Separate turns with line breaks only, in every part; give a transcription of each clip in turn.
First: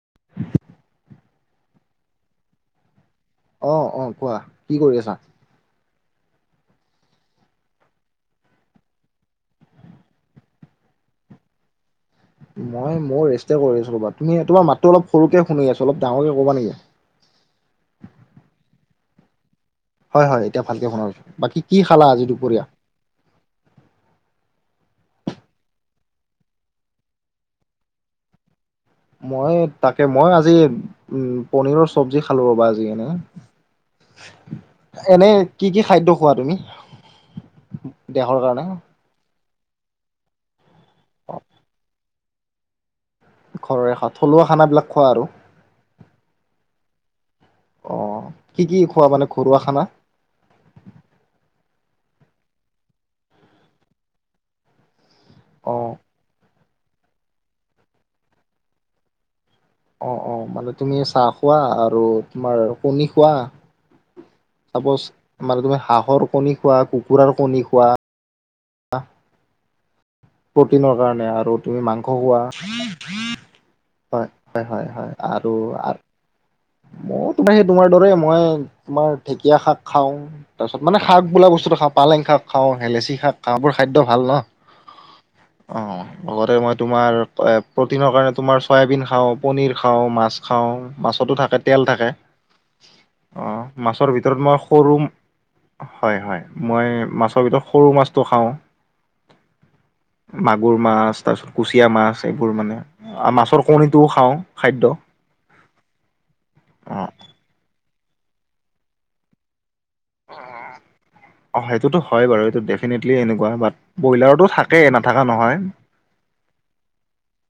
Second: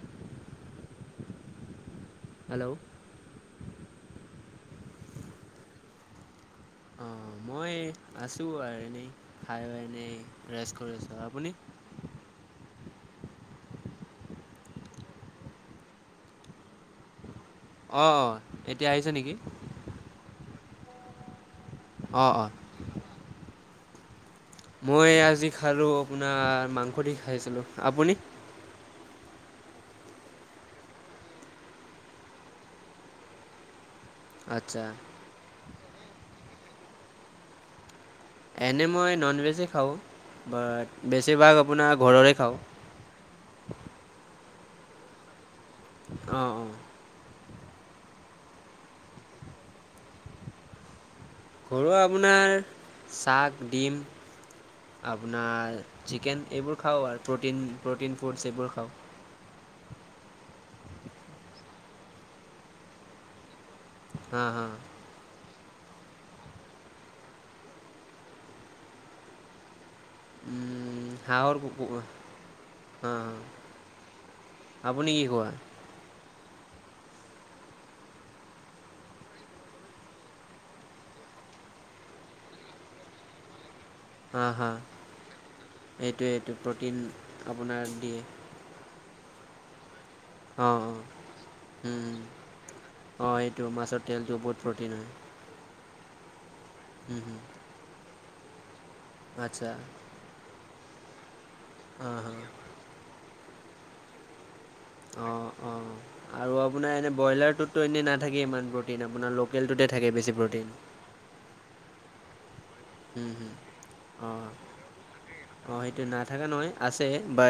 [inaudible]
Hello?
অ'-অ', কোৱা, কি কৰি আছা?
অ। মই আছো আৰু এনেই খাই এনেই ৰেষ্ট কৰিছোঁ আপুনি।
মই মোৰ ৰেষ্টে কৰি আছো ক'বা তুমি তোমাৰ মাতটো অলপ সৰুকে শুনি আছ অলপ ডাঙৰ কে ক'বা নেকি।
অ অ এতিয়া আহিছে নেকি।
হয় হয় এতিয়া ভালকে শুনা পাইছোঁ বাকী কি খালা আজি
অঁ অঁ
দুপৰীয়া।
মই আজি খালো আপোনাৰ মাংস দি খাইছিলো আপুনি।
মই তাকে মই আজি উ পনীৰৰ চব্জি খালো ৰ'বা আজি এনে।
আচ্ছা
এনে কি কি খাদ্য খোৱা তুমি। দেহৰ কাৰণে
এনে মই ননভেজেই খাওঁ বাট বেছিভাগ আপোনাৰ ঘৰৰে খাওঁ।
ঘৰৰে থলুৱা খানাবিলাক খোৱা আৰু।
অ অ।
অ কি কি খোৱা মানে ঘৰুৱা খানা।
ঘৰুৱা আপোনাৰ চাক ডিম। আপোনাৰ
অ',
চিকেন এইবোৰ খাওঁ আৰু প্ৰটিন প্ৰটিন ফুডছ এইবোৰ খাওঁ।
অ অ মানে তুমি চাহ খোৱা আৰু তোমাৰ কণী খোৱা।
হা হা।
চাপ'জ মানে তুমি হাঁহৰ কণী খোৱা কুকুৰাৰ কণী খোৱা। প্ৰ'টিনৰ কাৰণে আৰু
হাঁহৰ
তুমি মাংস খোৱা।
হাঁ হাঁ
হয় হয়
আপুনি
হয়
কি খোৱা
আৰু। মই তোমাৰ সেই তোমাৰ দৰে মই তোমাৰ ঢেকীয়া শাক খাও তাৰপিছত মানে শাক বোলা বস্তু। খাওঁ পালেং শাক খাওঁ হেলেচি শাক খ বোৰ খাদ্য ভাল ন।
হাঁ হাঁ
অ
এইটোৱে এইটো
লগতে মই
প্ৰ'টিন
তোমাৰ
আপোনাৰ
প্ৰটিনৰ
দিয়ে
কাৰণে তোমাৰ চয়াবিন খাওঁ পনিৰ খাওঁ। খা মাছ খা
অঁ অঁ
মাছতো থাকে তেল
হুম,
থাকে।
হুম। অঁ এইটো
আহ মাছৰ
তেলটো
ভিতৰত
বহুত
মই
প্ৰ'টিন
সৰু।
হয়
হয় হয় মই
হুম, হুম।
মাছৰ ভিতৰত সৰু মাছটো খাওঁ।
আচ্ছা।
মাগুৰ মাছ তাৰ পিছত কুচিয়া
অঁ
মাছ
হা
এইবোৰ মানে মাছৰ কণীটোও খাওঁ। খাদ্য
অ অ আৰু আপোনাৰ
অ
এনেই ব্ৰইলাৰটোত। নাথাকে ইমান প্ৰ'টিন আপোনাৰ লোকেলটোতে থাকে বেছি প্ৰটিন।
অ সেইটোতো হয় বাৰু এইটো ডেফিনেটলি
উম
এনেকুৱা
হম
বাট ব্ৰইলাৰতো
আহ
থাকে নাথাকা নহয়।
আহ সেইটো নাথাকে নহয় আছে বা।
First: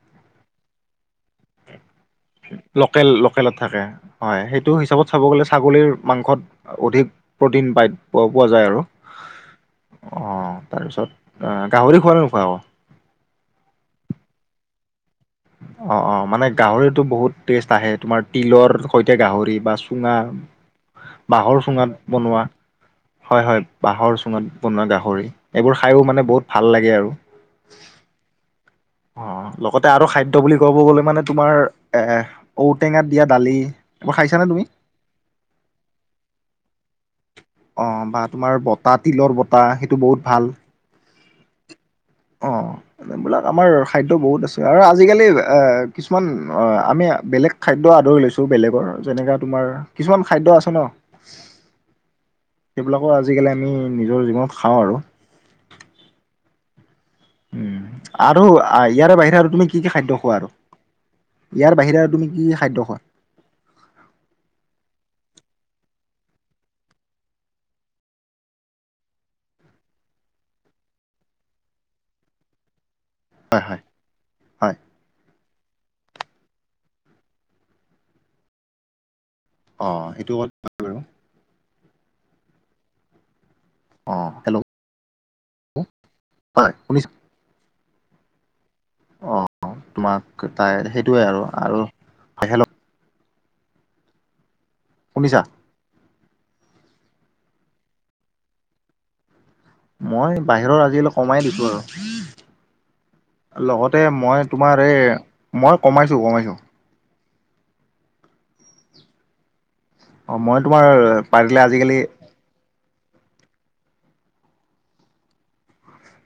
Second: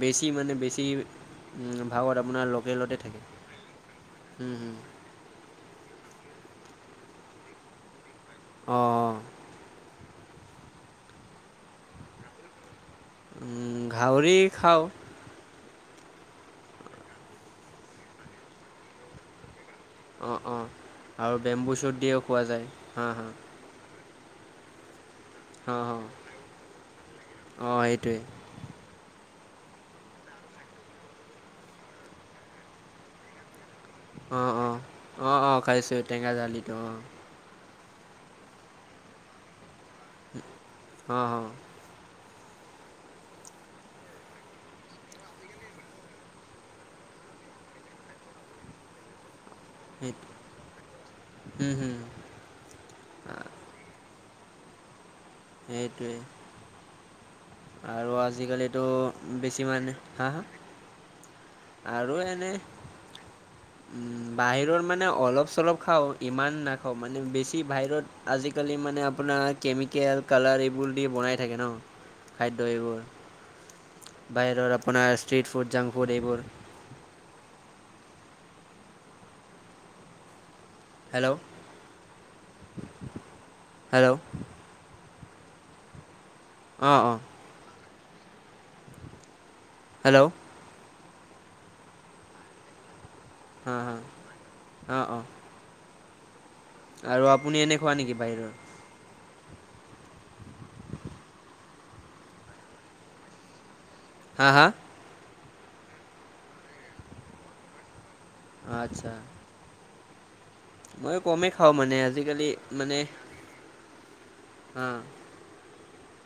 বেছি মানে বেছি। উম, ভাগত আপোনাৰ লোকেলতে
লোকেল
থাকে
লোকেলত থাকে হয়
হুম,
সেইটো
হুম।
হিচাপত চাব গলে ছাগলীৰ। মাংসত অধিক প্ৰ'টিন পাই পোৱা যায়
অঁ
আৰু।
অঁ
অ তাৰপিছত গাহৰি খোৱা ন নোখোৱা আকৌ।
গাহৰি খাওঁ।
অ অ মানে গাহৰিতো বহুত টেষ্ট আহে তোমাৰ তিলৰ সৈতে গাহৰি বা। চুঙা
অঁ অঁ আৰু
বাহৰ
বেম্বু শ্বুট
চুঙাত
দিও খোৱা
বনোৱা
যায় হা হা
হয় হয় বাহৰ চুঙা। বনোৱা গাহৰি
হা
এইবোৰ
হা
খাই মানে বহুত ভাল লাগে আৰু।
অঁ সেইটোৱে
অ লগতে আৰু খাদ্য বুলি ক'ব গলে মানে তোমাৰ এ ঔটেঙাত দিয়া দালি। এইবোৰ
অ
খাইছানে তুমি
অ অ অ খাইছো টেঙা জালিতো অ।
অ বা তোমাৰ বতাহ তিলৰ বতাহ সেইটো বহুত ভাল।
হ হ
অ এইবিলাক আমাৰ খাদ্য বহুত আছে আৰু আজিকালি এ কিছুমান অ আমি বেলেগ খাদ্য। আদৰি লৈছো বেলেগৰ যেনেককা তোমাৰ
সেই
কিছুমান খাদ্য আছে ন।
হুম হুম
সেইবিলাকো আজিকালি আমি নিজৰ জীৱনত খাওঁ আৰু।
সেইটোৱেই।
উম
আৰু আজিকালিতো
ইয়াৰে বাহিৰে আৰু তুমি কি কি
বেছিমান
খাদ্য
হাঁ
খোৱা
হা।
আৰু ইয়াৰ বাহিৰে
আৰু
তুমি কি
এনে
কি খাদ্য খোৱা
উম বাহিৰৰ মানে অলপ চলপ। খাওঁ ইমান নাখাওঁ মানে বেছি বাহিৰত আজিকালি মানে আপোনাৰ কেমিকেল কালাৰ এইবোৰ। ফুল দি বনাই থাকে ন খাদ্য এইবোৰ।
হয় হয় হয়
বাহিৰৰ আপোনাৰ ষ্ট্ৰিট ফুড, জাংক ফুড এইবোৰ
অ সেইটো ক
হেল্ল'!
অ হেল্ল'! প
অঁ
শুনি
অঁ
অ,
হেল্ল'
তোমাক তাই সেইটোৱে আৰু আৰু হয় হেল্ল
হ হ, অ অ।
শুনিছা
আৰু আপুনি এনে খোৱা নেকি বাহিৰৰ?
মই বাহিৰত আজি অলপ কমাই দিছো আৰু লগত তে
হা
মই
হা
তোমাৰ এই মই কমাইছো কমাইছো।
আচ্ছা।
অ মই তোমাৰ
মই কমেই
পাৰিলে
খাওঁ মানে আজিকালি মানে আহ।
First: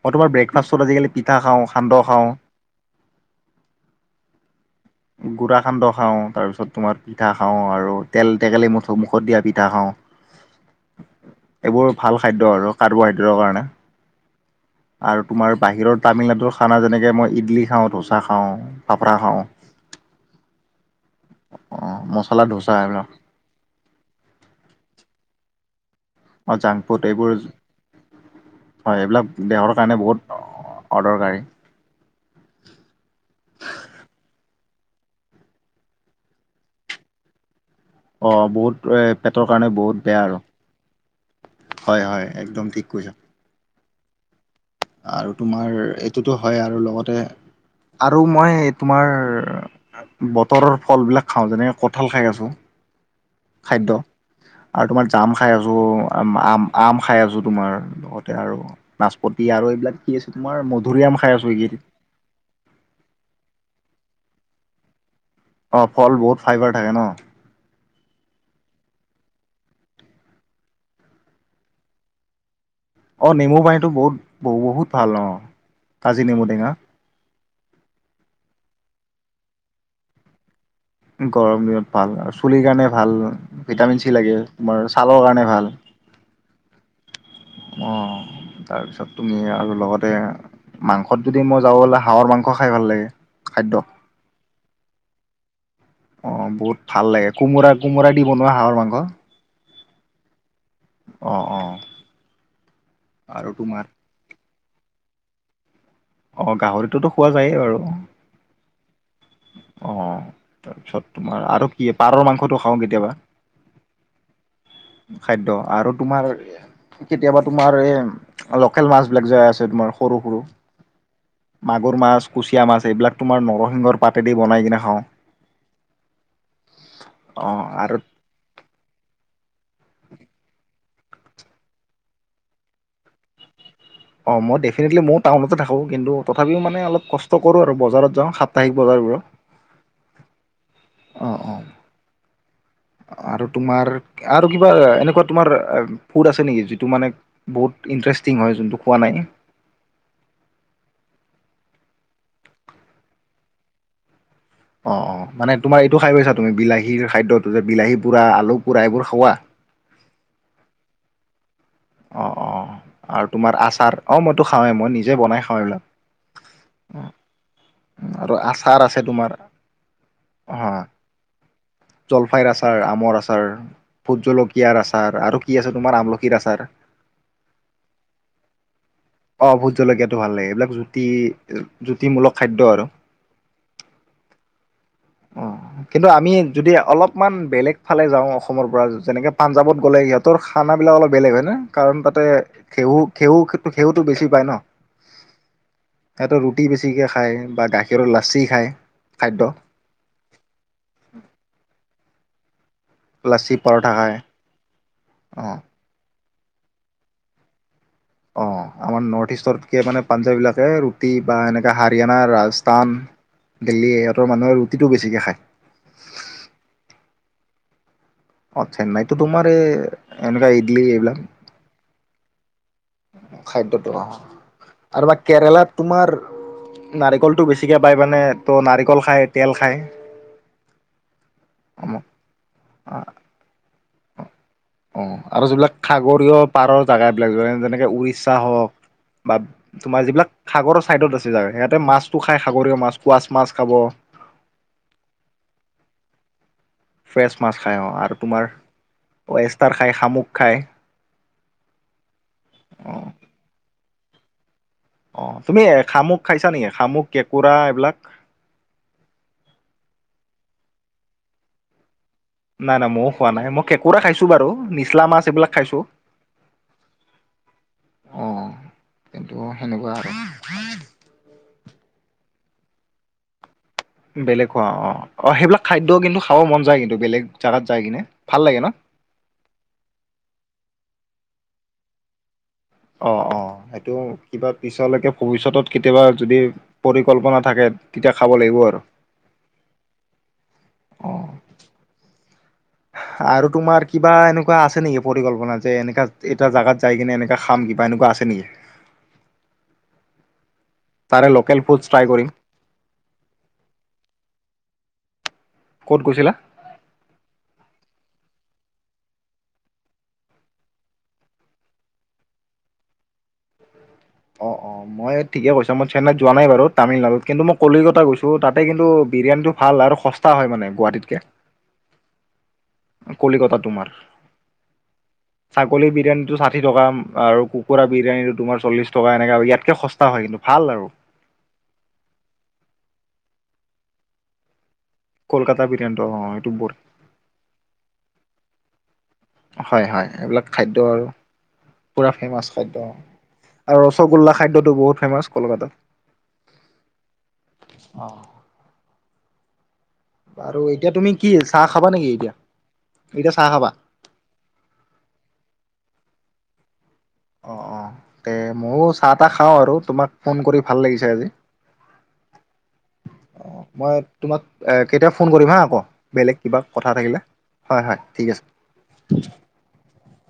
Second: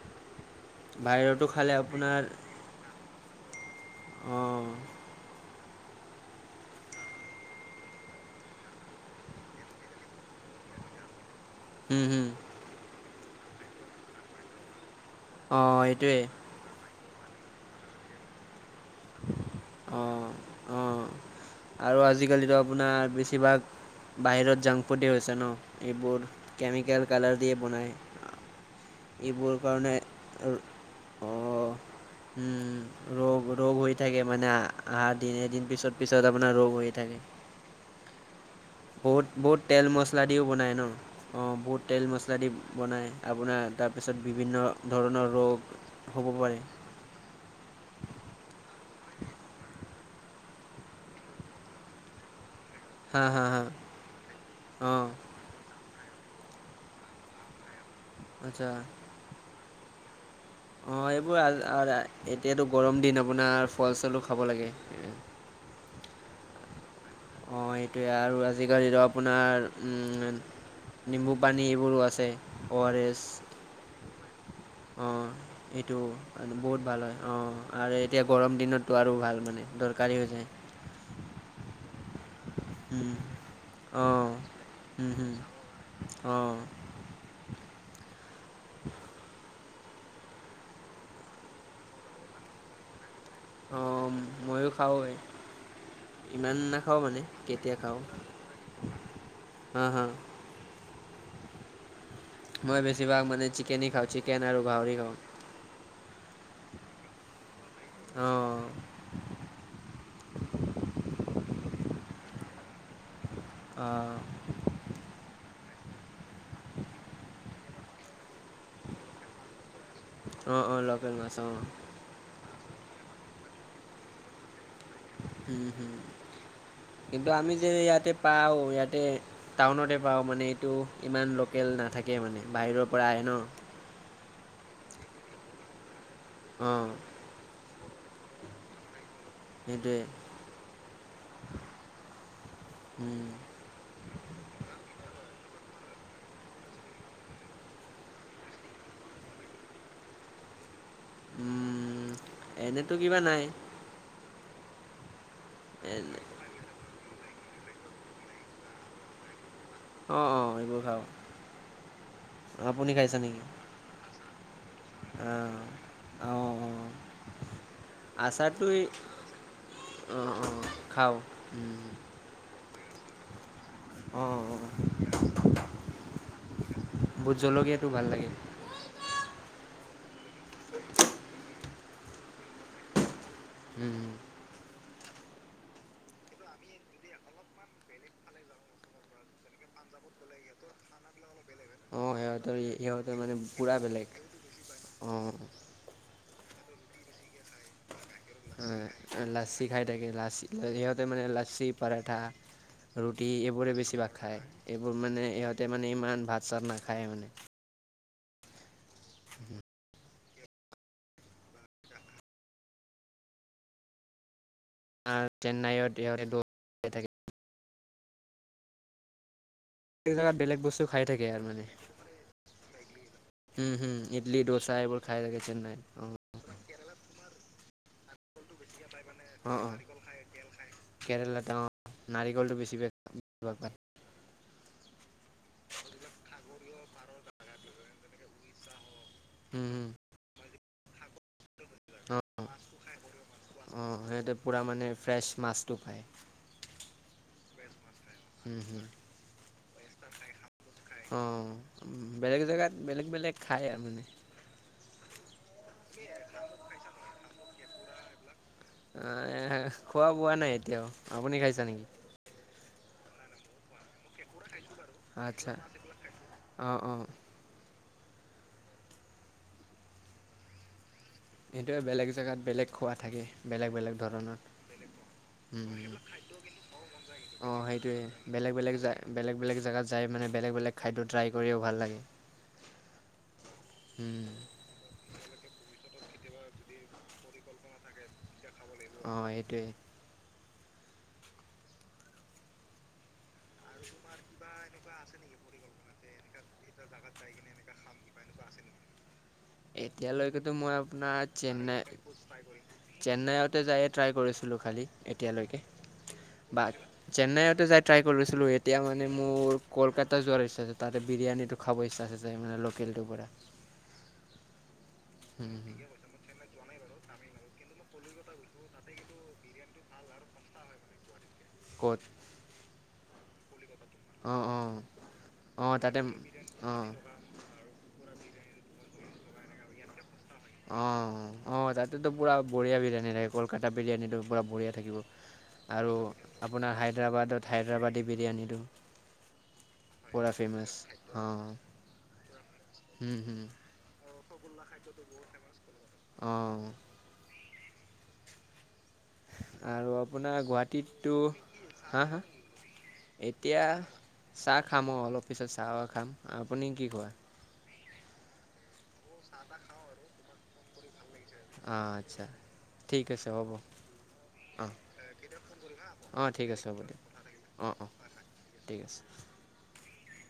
মই তোমাৰ ব্ৰেকফাষ্টত আজিকালি পিঠা খাওঁ,
খালে
সান্দহ খাওঁ।
অ।
গুড়া সান্দহ খাওঁ, তাৰপিছত তোমাৰ পিঠা খাওঁ আৰু তেল টেকেলি মুঠ মুখত দিয়া পিঠা খাওঁ।
এ [inaudible]
এইবোৰ ভাল খাদ্য আৰু কাৰ্বহাইড্ৰেটৰ কাৰণে। আৰু তোমাৰ
অঁ
বাহিৰৰ
এইটোৱে
তামিলনাডুৰ খানা যেনেকে মই ইডলি খাওঁ, ধোচা খাওঁ। ফাফৰা খাওঁ অ
আহ-আহ। আৰু
মছলা
আজিকালিতো
ধোচা এইবিলাক
আপোনাৰ বেছিভাগ বাহিৰত জাংক ফুডেই হৈছে ন। এইবোৰ
অ জাংক ফুড
কেমিকেল
এইবোৰ
কালাৰ দিয়ে বনায়।
হয় এইবিলাক দেহৰ কাৰণে বহুত অদৰকাৰী।
অঁ উম, ৰোগ ৰোগ হৈ থাকে মানে আ আহাৰ দিন এদিন পিছত পিছত আপোনাৰ ৰোগ হৈ থাকে।
অ বহুত এ পেটৰ
বহুত-বহুত
কাৰণে
তেল
বহুত বেয়া
মছলা
আৰু
দিও বনায় ন, অ বহুত
হয়
তেল
হয়
মছলা দি
একদম ঠিক কৈছা
বনায় আপোনাৰ তাত তাৰপিছত বিভিন্ন ধৰণৰ
আৰু
ৰোগ
তোমাৰ
হ'ব
এইটোতো
পাৰে
হয় আৰু লগতে আৰু মই তোমাৰ বতৰৰ ফলবিলাক খাওঁ যেনেকৈ কঁঠাল খাই আছোঁ
হা হা হা
খাদ্য আৰু তোমাৰ
অঁ
জাম খাই আছো, আম-আম আম খাই আছো তোমাৰ লগতে আৰু নাচপতি আৰু এইবিলাক কি আ
অ এইবোৰ আ আ এতিয়াতো গৰম দিন আপোনাৰ ফল চলো খাব লাগে এ
অ ফল বহুত ফাইবাৰ থাকে ন।
অ সেইটোৱেই আৰু আজিকালিতো আপোনাৰ উম। নিম্বু পানী এইবোৰো আছে। আৰ এছ
অ নেমু পানীটো বহুত বহুত
অ
ভাল
এইটো
কাজি নেমু টেঙা
বহুত ভাল হয় অ। আৰু এতিয়া গৰম দিনতো আৰু ভাল মানে দৰকাৰী হৈ যায়।
গৰম দিনত ভাল না আচো পুলিৰ কাৰণে ভাল
উম,
ভিটামিন চি
অঁ
লাগে, তোমাৰ ছালৰ কাৰণে ভাল।
উম।
অঁ তাৰপিছত তুমি আৰু লগতে মাংসত যদি মই যাব বলে হাঁহৰ মাংস খাই ভাল লাগে। খাদ্য
অ মইয়ো খাওঁ এই
অ বহুত ভাল লাগে কোমোৰা-কোমোৰা দি বনোৱা হাঁহৰ মাংস।
উম হুম।
অঁ-অঁ।
মই বেছিভাগ মানে চিকেনে খাওঁ। চিকেন আৰু গাহৰি খাওঁ।
অ গাহৰিটোতো খোৱা যায়েই বাৰু।
অ',
অ তাৰপিছত তোমাৰ আৰু কি পাৰৰ মাংসটো খাওঁ কেতিয়াবা
অ',
খাদ্য আৰু তোমাৰ কেতিয়াবা তোমাৰ এ লোকেল মাছ বিলাক যে আছে তোমাৰ সৰু সৰু
অ-অ লগ
মাগুৰ মাছ, কুচিয়া মাছ এইবিলাক তোমাৰ নৰসিংহৰ পাতেদি বনাই কিনে খাওঁ।
উম হম কিন্তু আমি
অ',
যে
আৰু
ইয়াতে পাওঁ ইয়াতে টাউনতে পাওঁ মানে এইটো ইমান লোকেল নাথাকে মানে বাহিৰৰ পৰা আহে ন
অ মই ডেফিনেটলি মইয়ো টাউনতে থাকো। কিন্তু তথাপিও মানে
অ',
অলপ কষ্ট কৰো আৰু। বজাৰত যাওঁ সাপ্তাহিক বজাৰবোৰত।
সেইটোৱেই
অ অ আৰু তোমাৰ আৰু কিবা এনেকুৱা তেনেকুৱা তোমাৰ ফুড আছে নেকি যিটো মানে বহুত ইণ্টাৰেষ্টিং হয় যোনটো খোৱা নাই।
উম এনেতো কিবা নাই
অ-অ মানে তোমাৰ এইটো খাই
এনে
গৈছা তুমি বিলাহীৰ খাদ্যটো যে বিলাহী পোৰা, আলু পোৰা এইবোৰ খোৱা
অ অ এইবোৰ খাওঁ।
অ অ
আপুনি খাইছে
আৰু
নেকি?
তোমাৰ আচাৰ অ ম খাে মই নিজে বনাই খাওঁ
অ',
এইবিলাক। আৰু
আচাৰটে
আচাৰ আছে তোমাৰ
অ অ খাওঁ।
জলফাইৰ আচাৰ আমৰ আচাৰ ভোট
অঁ অঁ
জলকীয়াৰ আচাৰ আৰু কি আছে তোমাৰ আমলখিৰ আচাৰ
ভোত জলকীয়াতটো ভাল লাগে।
অ ভোত জলকীয়াটো ভাল লাগে। এইবিলাক জুতি জুতিমূলক খাদ্য আৰু
উম হম
অ
[unintelligible]
কিন্তু আমি যদি অলপমান বেলেগ ফালে যাও অসমৰ পৰা যেনেকে পাঞ্জাৱত গ'লে সিহঁতৰ খানা বিলাক অল বেলেগ হয় নে? কাৰণ
অঁ
তাতে
সিহঁতৰ
ঘেহু
সিহঁতৰ মানে
খেউটো
পূৰা
খেউতটো
বেলেগ
বেছি পায় ন।
অঁ
সিহঁত ৰুটি বেছিকৈ খায় বা গাখীৰৰ লাচি খায় খাদ্য
লা সিহঁতে মানে লছি, পৰঠা ৰুটি
লাচি
এইবোৰে
পৰঠা
বেছিভাগ খায় এইবোৰ মানে
অ
ইহঁতে মানে ইমান ভাত চাত নাখায় মানে
অ আমাৰ নৰ্থ ইষ্টতকে মানে পাঞ্জাৱবিলাকে ৰুটি বা এনেকৈ হাৰিয়ানা ৰাজস্থান দিল্লী সহঁতৰ মানুহে ৰুটি
চেন্নাইত ই থাকে।
অ চেন্নাইততো তোমাৰ এই
প্ৰত্যেক জেগাত
এনেকুৱা
বেলেগ বস্তু
ইডলি
খাই
এইবিলাক
থাকে আৰু মানে [unintelligible] উম
খাদ্যতো
হুম,
অ
ইডলি দোচা এইবোৰ
আৰু বা
খাই থাকে
কেৰেলাত
চেন্নাইত অঁ
তোমাৰ নাৰিকলতটো বেছিকে বাই মানে ত নাৰ
অ অ কেৰেলাতে অ নাৰিকলটো বেছিভাগ
অ আৰু যিবিলাক সাগৰীয় পাৰৰ জোগা বিলাক যেনেকে উৰিষ্যা হওক বা
উম, উম,
তোমাৰ যিবিলাক সাগৰৰ চাইডত আছে জাগা সয়াতে মাছটো
অঁ
খাই সাগৰীয় মাছ কোৱাচ মাছ খাব
অঁ সিহঁতে পূৰা মানে ফ্ৰেছ মাছটো পায়
ফ্ৰেছ মাছ খাই অ আৰু তোমাৰ ৱেষ্টাৰ খাই শামুক খায়
অ বেলেগ জেগাত
অ
বেলেগ বেলেগ খাই আৰু মানে
অ তুমি শামুক খাইছা নেকি শামুক কেঁকোৰা এইবিলাক
খোৱা বোৱা নাই এতিয়াও আপুনি খাইছা নেকি
নাই নাই ময়ো খোৱা নাই মই কেঁকোৰা খাইছো বাৰু নিচলা মাছ এইবিলাক
আচ্ছা
খাইছো
অঁ অঁ
অঁ কিন্তু সেনেকুৱা আৰু
সেইটোৱে বেলেগ জেগাত বেলেগ খোৱা থাকে বেলেগ বেলেগ ধৰণৰ
বেলেগ খোৱা অ অ সেইবিলাক খাদ্য় কিন্তু খাব মন যায় কিন্তু বেলেগ
অঁ
জাগাত যায়
সেইটোৱে
কিনে ভাল
বেলেগ
লাগে ন
বেলেগ জা বেলেগ বেলেগ জেগাত যাই মানে বেলেগ বেলেগ খাদ্য ট্ৰাই কৰিও ভাল লাগে
অ অ সেইটো কিবা পিছলৈকে ভৱিষ্যতত কেতিয়াবা যদি পৰিকল্পনা থাকে তেতিয়া খাব লাগিব আৰু
অৱ সেইটোৱে
অ আৰু তোমাৰ কিবা এনেকুৱা আছে নেকি পৰিকল্পনা যে এনেকা এটা জেগাত যাই কিনে এনেকৈ খাম কিবা এনেকুৱা আছে নেকি
এতিয়ালৈকেতো মই আপোনাৰ
তাৰে লোকেল ফুডছ ট্ৰাই
চেন্নাইত
কৰিম
চেন্নাইতে যায়ে ট্ৰাই কৰিছিলো খালি এতিয়ালৈকে
ক'ত গৈছিলা
বা চেন্নাইতো যায় ট্ৰাই লৈছিলো এতিয়া মানে মোৰ কলকাত যোৱাৰ ইচ্ছা আছে তাতে বিৰিয়ানীটো খাব ইচ্ছা আছে মানে লোকেল টো [unintelligible]
অৱ অৱ মই ঠিকে কৈছো মই চেন্নাইত যোৱা নাই বাৰু তামিলনাডুত কিন্তু মই কলিকতা গৈছো তাতে কিন্তু বিৰিয়ানীটো ভাল আৰু সস্তা হয় মানে গুৱাহাটীতকে
ক'ত
কলিকতাত তোমাৰ
অঁ অঁ অঁ
ছাগলী
তাতে
বিৰিয়ানীটো ষাঠি
অঁ
টকা আৰু কুকুৰা বিৰিয়ানীটো তোমাৰ চল্লিছ টকা এনেকা ইয়াতকে সস্তা হয় কিন্তু ভাল আৰু
অৱ অৱ তাতটো পুৰা বঢ়িয়া বিৰিয়ানী থাকে। কলকাতা বিৰিয়ানীটো পুৰা বঢ়িয়া থাকিব
কলকাতা
আৰু
বিৰিয়ানীটো অ এইটো বহুত
আপোনাৰ হাইদৰাবাদৰ হাইদৰাবাদৰ বিৰিয়ানীটো।
হয় হয়
পূৰা
এইবিলাক
ফেমাছ
খাদ্য‌ আৰু
অঁ
পুৰা ফেমাচ খাদ্য আৰু চপ
অৱ।
অহ।
আৰু আপোনাৰ
বাৰু এতিয়া
গুৱাহাটীততো
তুমি কি চাহ খাবা
হা
নেকি
হা
এতিয়া? চাহ
এতিয়া
খাবা
চাহ খাম অৱ অলপ পিছত চাহ খাম। আপুনি কি কয়?
অ অ তে ময়ো চাহ তাহ খাওঁ আৰু। তোমাক ফোন কৰি ভাল লাগিছে আজি।
অ আচ্ছা। ঠিক আছে হ'ব
অৱ মই তোমাক
অঁ
কেতিয়াবা ফোন কৰিম হা আকৌ
অঁ
বেলেগ
ঠিক
কিবা
আছে হ'ব
কথা
দিয়ক
থাকিলে?
অঁ
হয়
অঁ
হয় ঠিক আছে।
[inaudible]